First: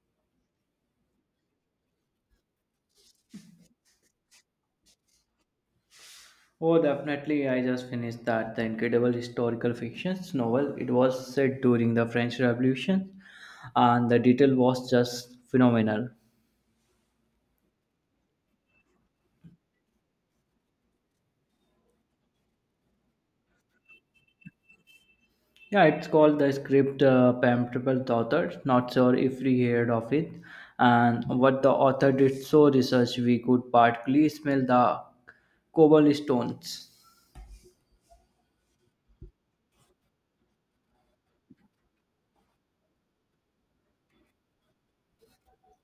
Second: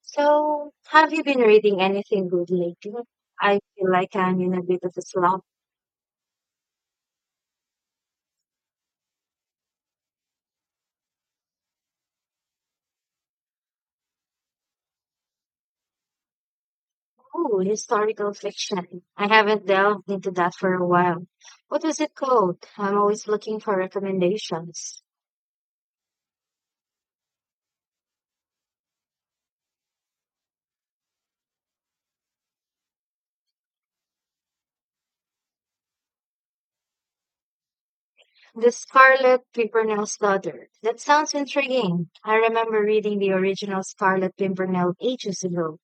So, have you been reading anything good lately? I feel like I'm in a bit of a slump. Oh, definitely. I just finished that. The incredible historical fiction novel. It was set during the French Revolution, and the detail was just phenomenal. Oh, historical fiction. I haven't delved into that for a while. What was it called? I'm always looking for recommendations. Yeah, it's called the script Pamphlet Author. Not sure if we heard of it. And what the author did so research, we could partly smell the cobble stones. The Scarlet Pimpernel's Daughter. That sounds intriguing. I remember reading the original Scarlet Pimpernel ages ago.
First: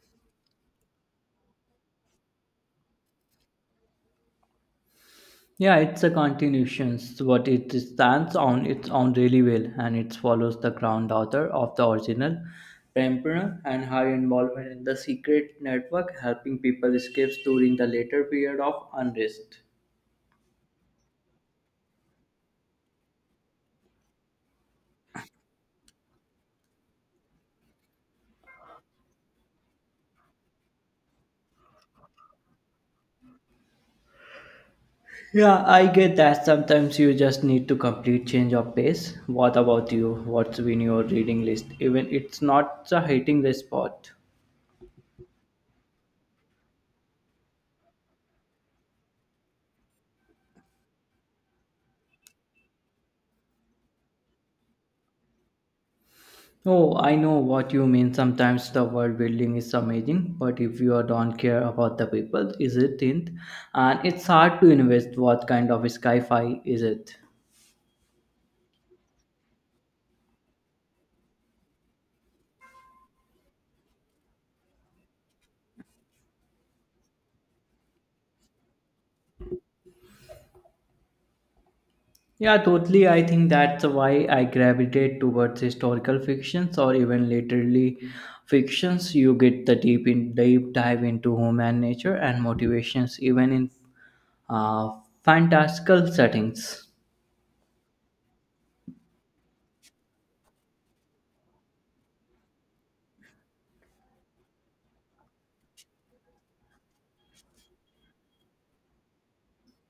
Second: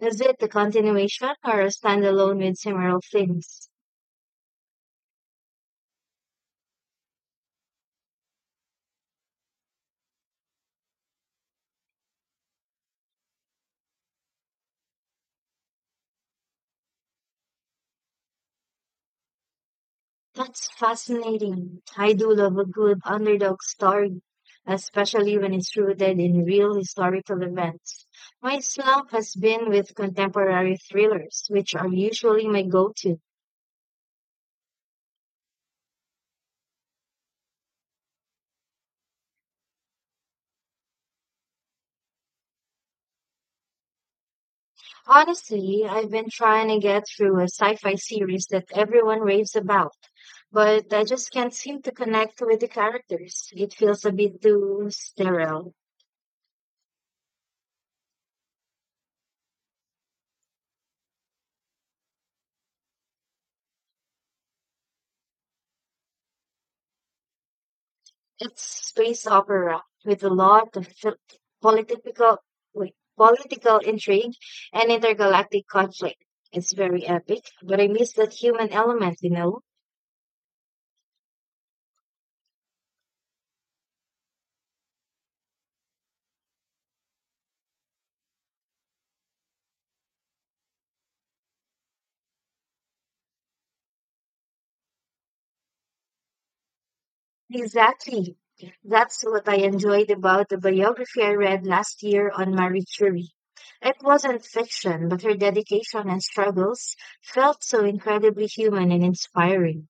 Is it a continuation or a standalone with similar themes? Yeah, it's a continuation, but it stands on its own really well, and it follows the ground author of the original, Pempner, and her involvement in the secret network, helping people escape during the later period of unrest. That's fascinating. I do love a good underdog story, especially when it's rooted in real historical events. My slump has been with contemporary thrillers, which are usually my go-to. Yeah, I get that. Sometimes you just need to complete change of pace. What about you? What's been your reading list? Even it's not a hitting the spot. Honestly, I've been trying to get through a sci-fi series that everyone raves about, but I just can't seem to connect with the characters. It feels a bit too sterile. Oh, I know what you mean. Sometimes the world building is amazing, but if you don't care about the people, is it thin? And it's hard to invest what kind of sci-fi is it? It's space opera with a lot of political political intrigue and intergalactic conflict. It's very epic, but I miss that human element, you know? Yeah, totally. I think that's why I gravitate towards historical fictions or even literally fictions. You get the deep in deep dive into human nature and motivations, even in uh, fantastical settings. Exactly. That's what I enjoyed about the biography I read last year on Marie Curie. It wasn't fiction, but her dedication and struggles felt so incredibly human and inspiring.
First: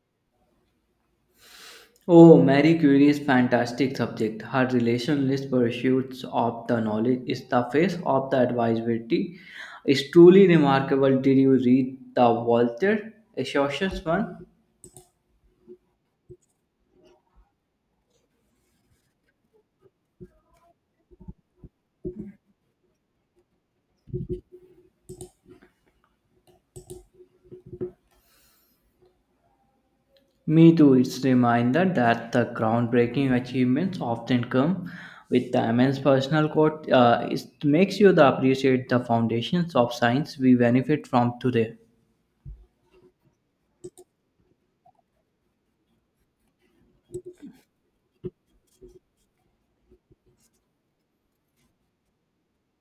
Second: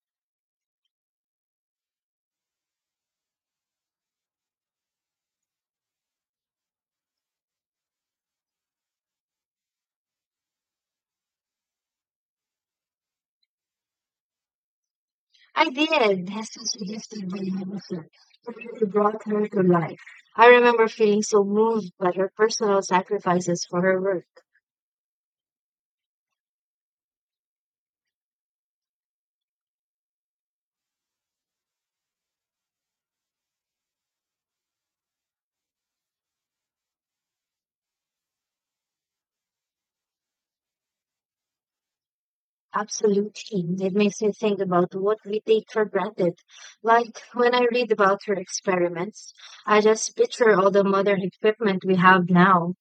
Oh, Marie Curie is fantastic subject. Her relationless pursuits of the knowledge is the face of the advisability. It's truly remarkable. Did you read the Walter Associates one? I did, Hester suggested by Henderson, and really brought her to life. I remember feeling so moved by her personal sacrifices for her work. Me too. It's reminder that the groundbreaking achievements often come with the immense personal cost. It makes you the appreciate the foundations of science we benefit from today. Absolutely. It makes me think about what we take for granted. Like when I read about her experiments, I just picture all the modern equipment we have now.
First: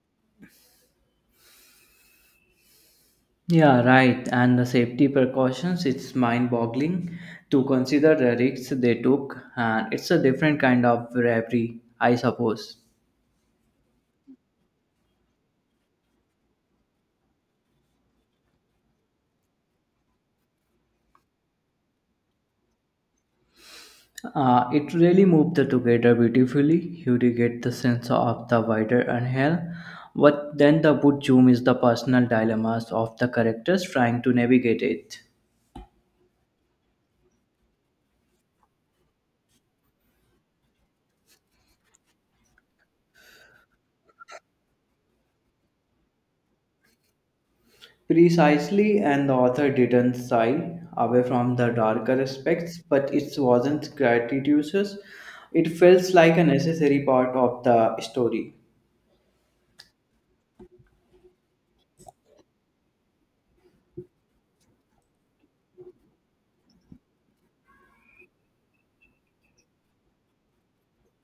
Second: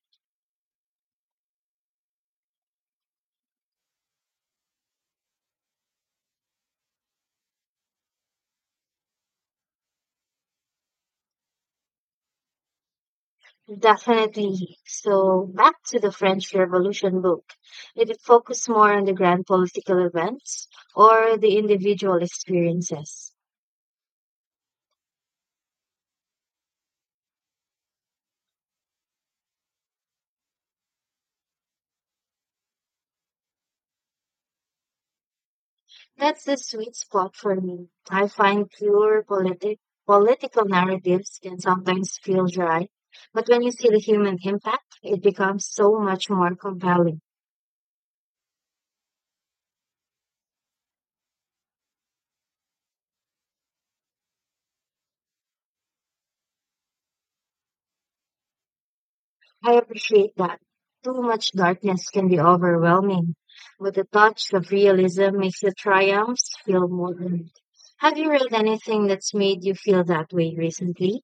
Yeah, right. And the safety precautions, it's mind boggling to consider the risks they took. And it's a different kind of bravery, I suppose. Definitely. So back to the French Revolution book. Did it focus more on the grand political events or the individual experiences? It really moved the together beautifully. You do get the sense of the wider and hell. What then the book zoom is the personal dilemmas of the characters trying to navigate it. That's the sweet spot for me. I find pure political narratives can sometimes feel dry, but when you see the human impact, it becomes so much more compelling. Precisely, and the author didn't shy away from the darker aspects, but it wasn't gratuitous. It felt like a necessary part of the story. I appreciate that. Too much darkness can be overwhelming, but the touch of realism makes the triumphs feel more, real. Have you read anything that's made you feel that way recently?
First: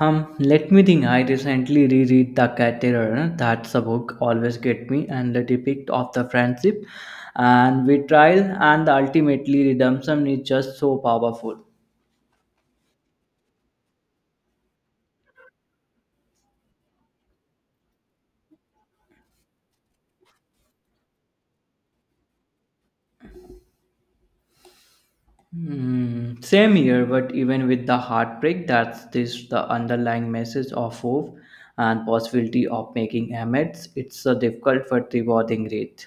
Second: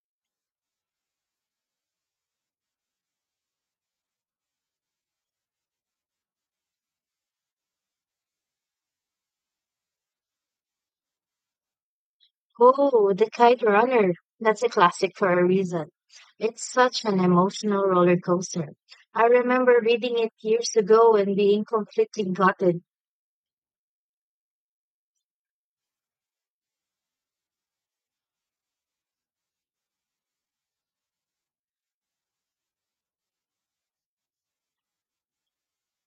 Let me think. I recently reread The Caterer. That's a book always get me, and the depict of the friendship and betrayal and the ultimately redemption is just so powerful. Oh, The Kite Runner. That's a classic for a reason. It's such an emotional roller coaster. I remember reading it years ago and being completely gutted. Same here, but even with the heartbreak, that's this the underlying message of hope and possibility of making amends. It's a difficult but rewarding rate.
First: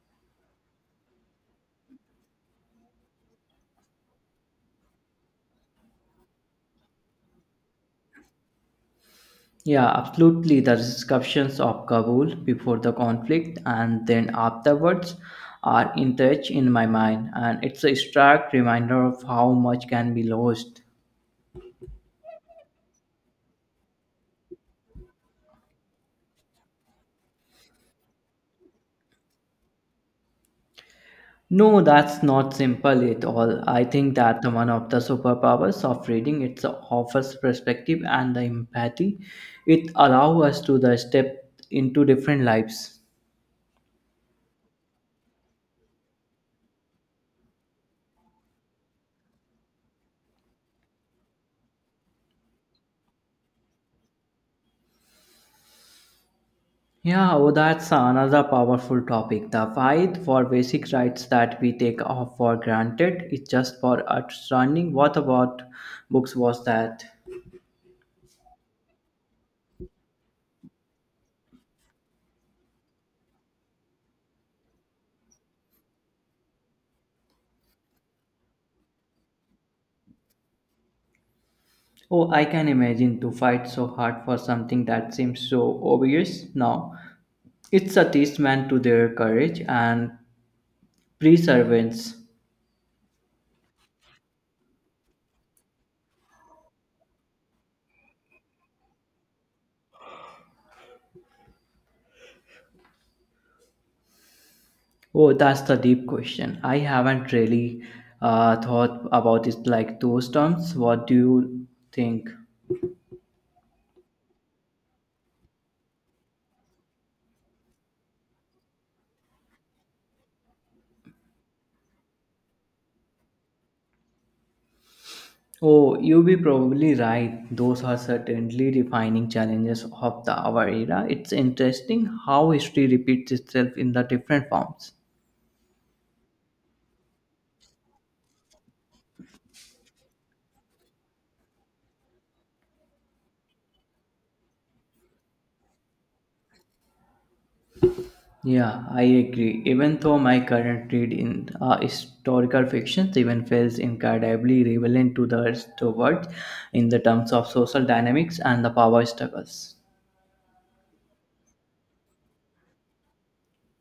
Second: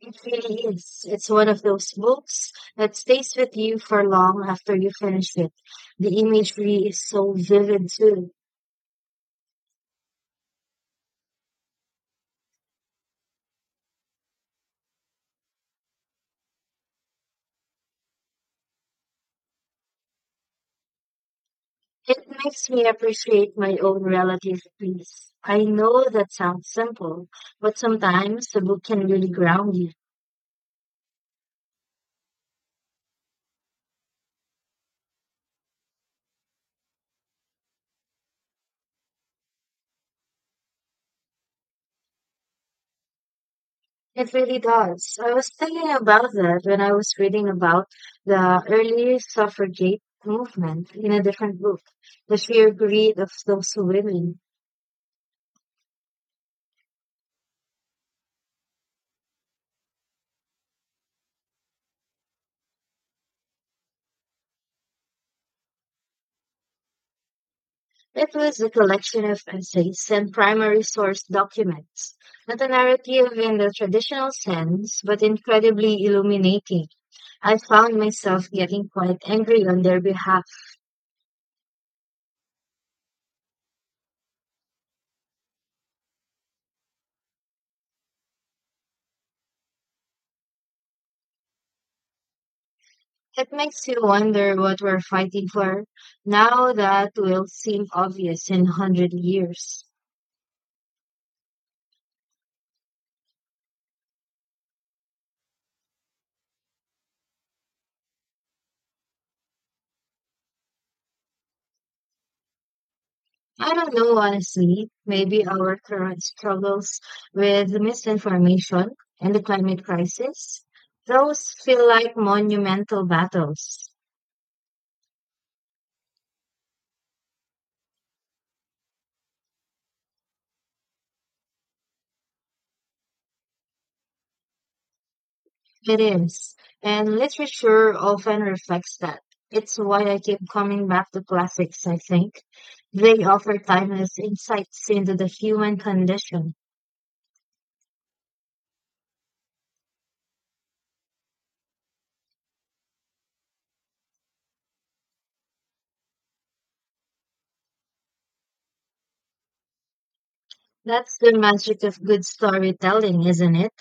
It really is. It's one of those books that stays with you for long after you finish it. The imagery is so vivid too. Yeah, absolutely. The discussions of Kabul before the conflict and then afterwards are in touch in my mind, and it's a stark reminder of how much can be lost. It makes me appreciate my own relative peace. I know that sounds simple, but sometimes the book can really ground you. No, that's not simple at all. I think that the one of the superpowers of reading it offers perspective and the empathy. It allows us to the step into different lives. It really does. I was thinking about that when I was reading about the early suffragette movement in a different book, The Sheer Greed of Those Women. Yeah, oh, that's another powerful topic. The fight for basic rights that we take off for granted is just for outstanding. What about books was that? It was a collection of essays and primary source documents, not a narrative in the traditional sense, but incredibly illuminating. I found myself getting quite angry on their behalf. Oh, I can imagine to fight so hard for something that seems so obvious now. It's a testament to their courage and perseverance. It makes you wonder what we're fighting for now that will seem obvious in 100 years. Oh, that's the deep question. I haven't really thought about it like those terms. What do you think? I don't know, honestly. Maybe our current struggles with misinformation and the climate crisis, those feel like monumental battles. Oh, you be probably right. Those are certainly defining challenges of the our era. It's interesting how history repeats itself in the different forms. It is. And literature often reflects that. It's why I keep coming back to classics, I think. They offer timeless insights into the human condition. Yeah, I agree. Even though my current read in historical fiction, so even feels incredibly relevant to the towards in the terms of social dynamics and the power struggles. That's the magic of good storytelling, isn't it?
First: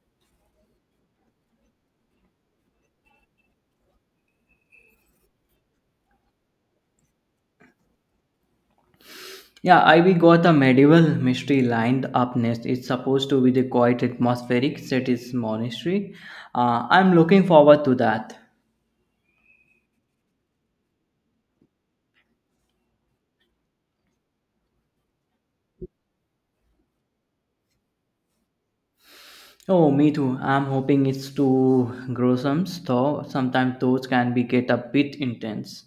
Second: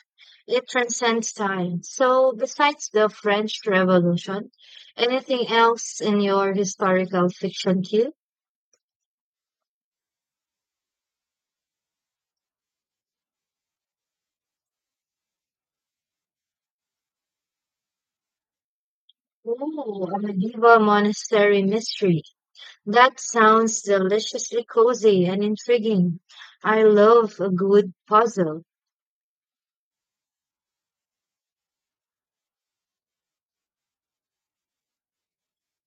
It transcends time. So, besides the French Revolution, anything else in your historical fiction queue? Yeah, I we got a medieval mystery lined up next. It's supposed to be the quite atmospheric set is monastery. I'm looking forward to that. Oh, a medieval monastery mystery. That sounds deliciously cozy and intriguing. I love a good puzzle. Oh, me too. I'm hoping it's too gruesome, though sometimes those can be get a bit intense.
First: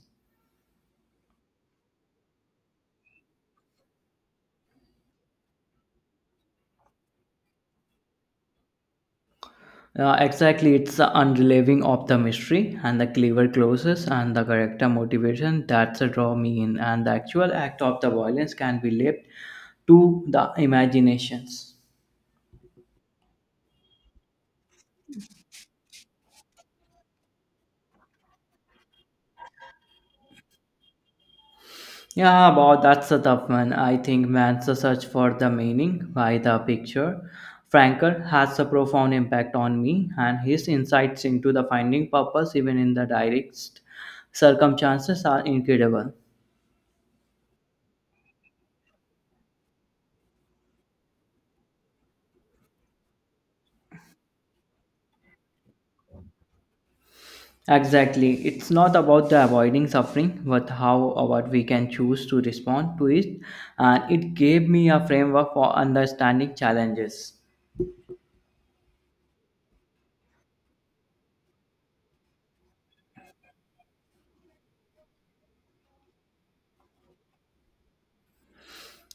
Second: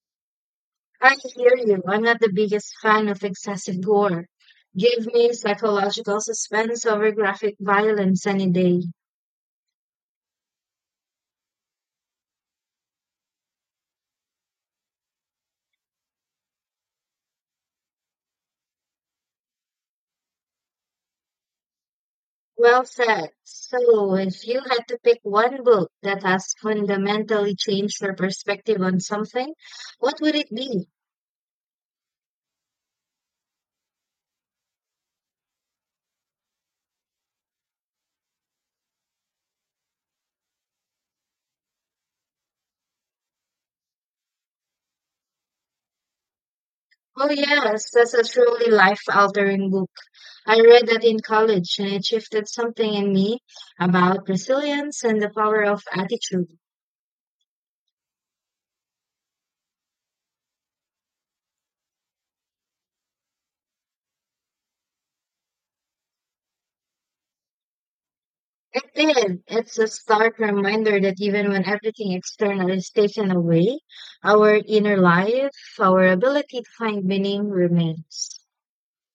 I hear you. I'm not the biggest fan of excessive gore. Give me psychological suspense over graphic violence any day. Exactly, it's the unrelieving of the mystery and the clever closes and the character motivation that's a draw me in, and the actual act of the violence can be left to the imaginations. Well said. So, if you had to pick one book that has fundamentally changed your perspective on something, what would it be? Yeah, about that's a tough one. I think man's search for the meaning by the picture. Frankel has a profound impact on me, and his insights into the finding purpose, even in the direst circumstances, are incredible. Oh, yes, that's a truly life-altering book. I read that in college and it shifted something in me about resilience and the power of attitude. Exactly. It's not about the avoiding suffering, but how about we can choose to respond to it. And it gave me a framework for understanding challenges. It did. It's a stark reminder that even when everything external is taken away, our inner life, our ability to find meaning remains.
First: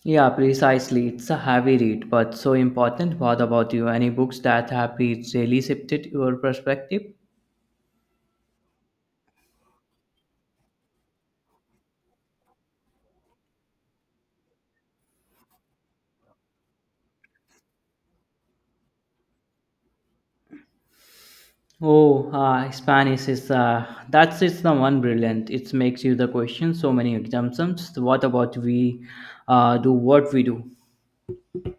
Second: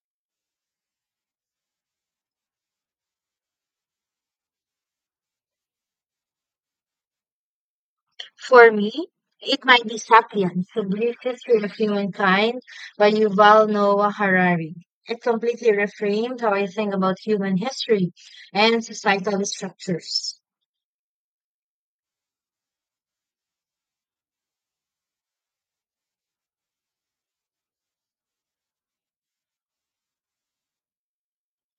Yeah, precisely. It's a heavy read, but so important. What about you? Any books that have really shifted your perspective? For me, it might be Sapiens, The Brief History of Humankind by Yuval Noah Harari. It completely reframed how I think about human history and societal structures. Oh, Spanish is that's it's the one brilliant. It makes you the question so many exemptions. What about we do what we do?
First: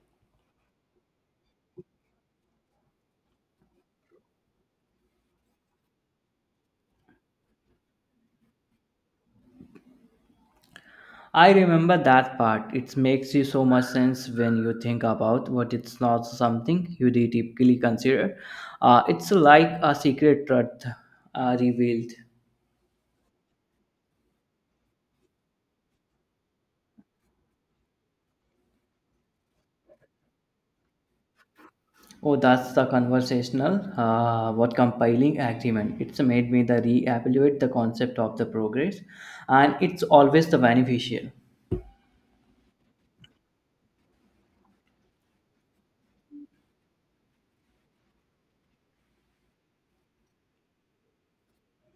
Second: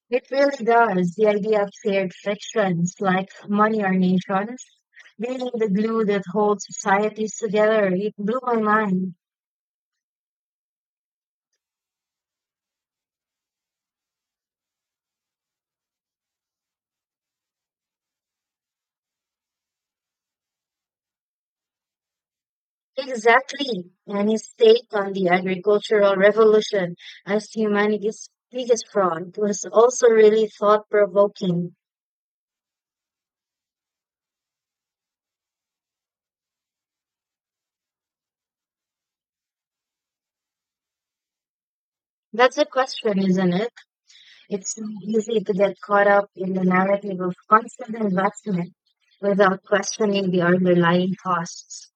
It really does. The idea of shared frictions like money or nations being the glue that holds societies together, it blew my mind. I remember that part. It makes you so much sense when you think about what it's not something you typically consider. It's like a secret truth revealed. Exactly. And his take on the agricultural revolution as humanity's biggest fraud was also really thought provoking. Oh, that's the conversational. What compiling agreement? It's made me the reevaluate the concept of the progress, and it's always the beneficial. That's a question, isn't it? It's so easy to get caught up in the narrative of constant investment without questioning the underlying costs.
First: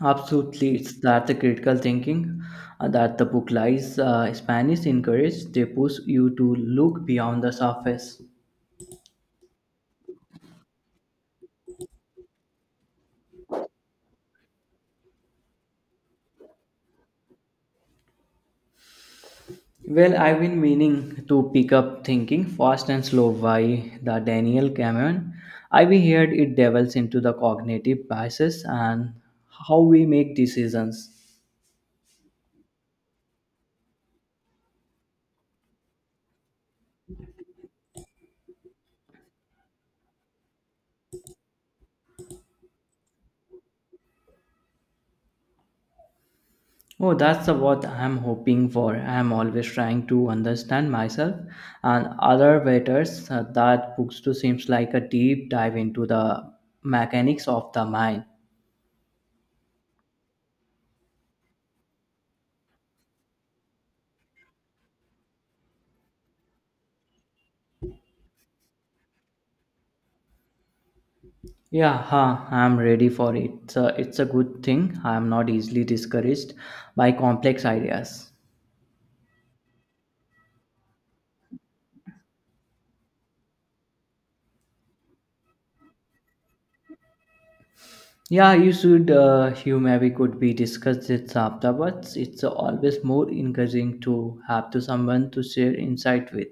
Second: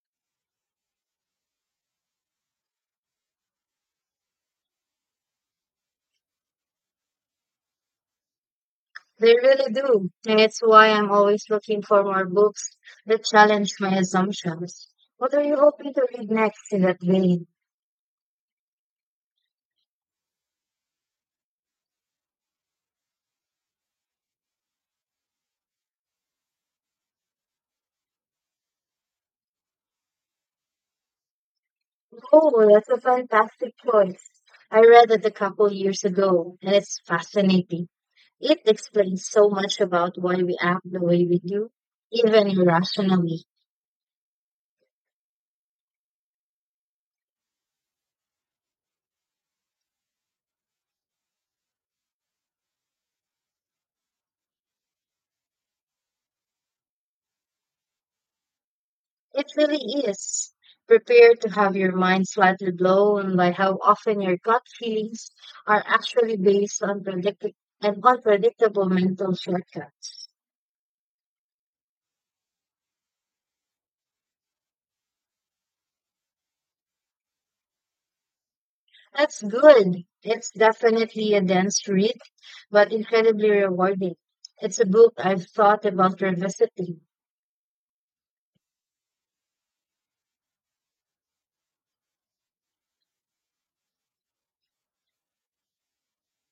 Absolutely, it's that the critical thinking that the book lies. Spanish encourage they push you to look beyond the surface. They really do. And it's why I'm always looking for more books that challenge my assumptions. What are you hoping to read next in that vein? Well, I've been meaning to pick up Thinking Fast and Slow by the Daniel Kahneman. I've heard it delves into the cognitive biases and how we make decisions. Oh, well, that's a fantastic choice. I read it a couple years ago, and it's fascinating. It explains so much about why we act the way we do, even irrationally. Oh, that's the what I'm hoping for. I'm always trying to understand myself and other betters. That book too seems like a deep dive into the mechanics of the mind. It really is. Prepare to have your mind slightly blown by how often your gut feelings are actually based on and unpredictable mental shortcuts. Yeah, I'm ready for it. So it's a good thing. I'm not easily discouraged by complex ideas. That's good. It's definitely a dense read, but incredibly rewarding. It's a book I've thought about revisiting. Yeah, you should. You maybe could be discussed this afterwards. It's always more encouraging to have to someone to share insight with.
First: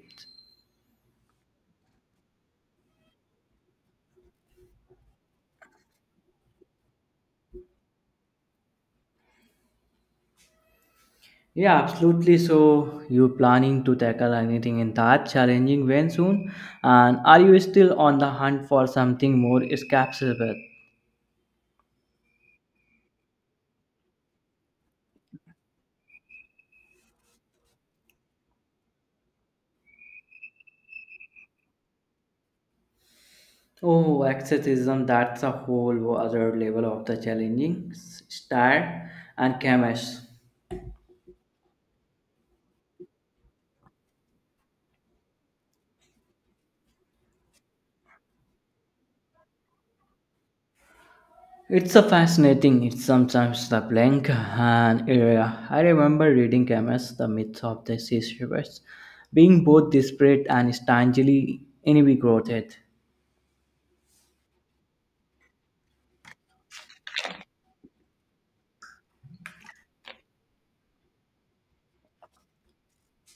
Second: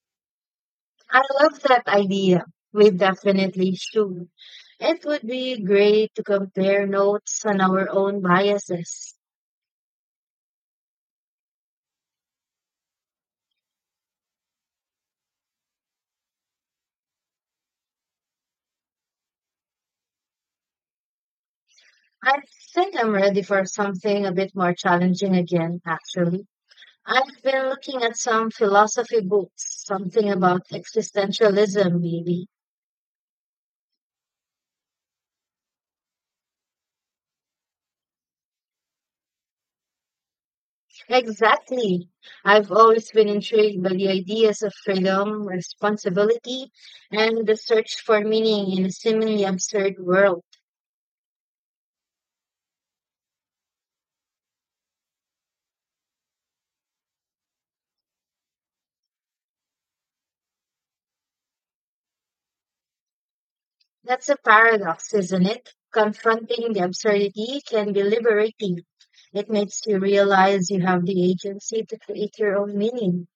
I love that idea. We definitely should. It would be great to compare notes on our own biases. Yeah, absolutely. So you planning to tackle anything in that challenging vein soon, and are you still on the hunt for something more escapable? I think I'm ready for something a bit more challenging again, actually. I've been looking at some philosophy books, something about existentialism, maybe. Oh, exorcism, that's a whole other level of the challenging style and chemist. Exactly. I've always been intrigued by the ideas of freedom, responsibility, and the search for meaning in a seemingly absurd world. It's a fascinating. It's sometimes the blank, and area. I remember reading Camus, the myth of the sea shepherds, being both desperate and strangely invigorated. That's a paradox, isn't it? Confronting the absurdity can be liberating. It makes you realize you have the agency to create your own meaning.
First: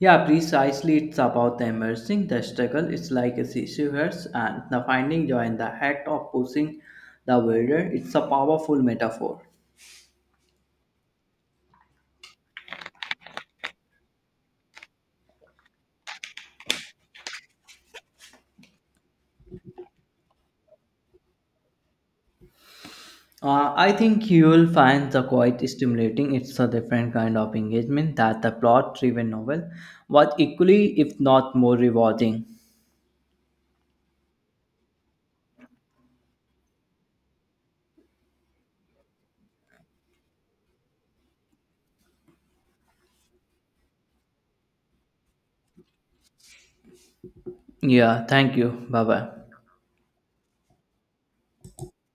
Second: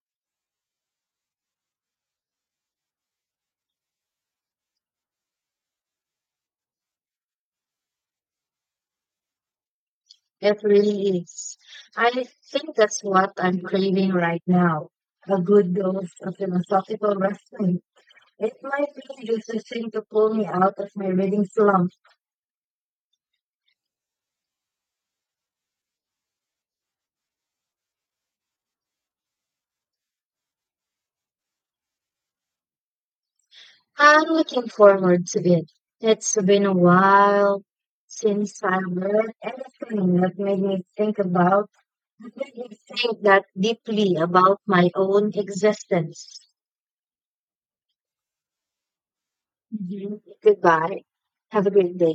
Yeah, precisely. It's about the immersing the struggle. It's like a sea shepherds and the finding joy in the act of pushing the wilder. It's a powerful metaphor. It really is. I think that's what I'm craving right now. A good dose of philosophical wrestling. It might be just a thing to pull me out of my reading slump. I think you will find the quite stimulating. It's a different kind of engagement that the plot driven novel but equally, if not more, rewarding. I'm looking forward to it. It's been a while since I read anything that made me that made me think that deeply about my own existence. Yeah, thank you. Bye bye. Mhm. Goodbye. Have a great day.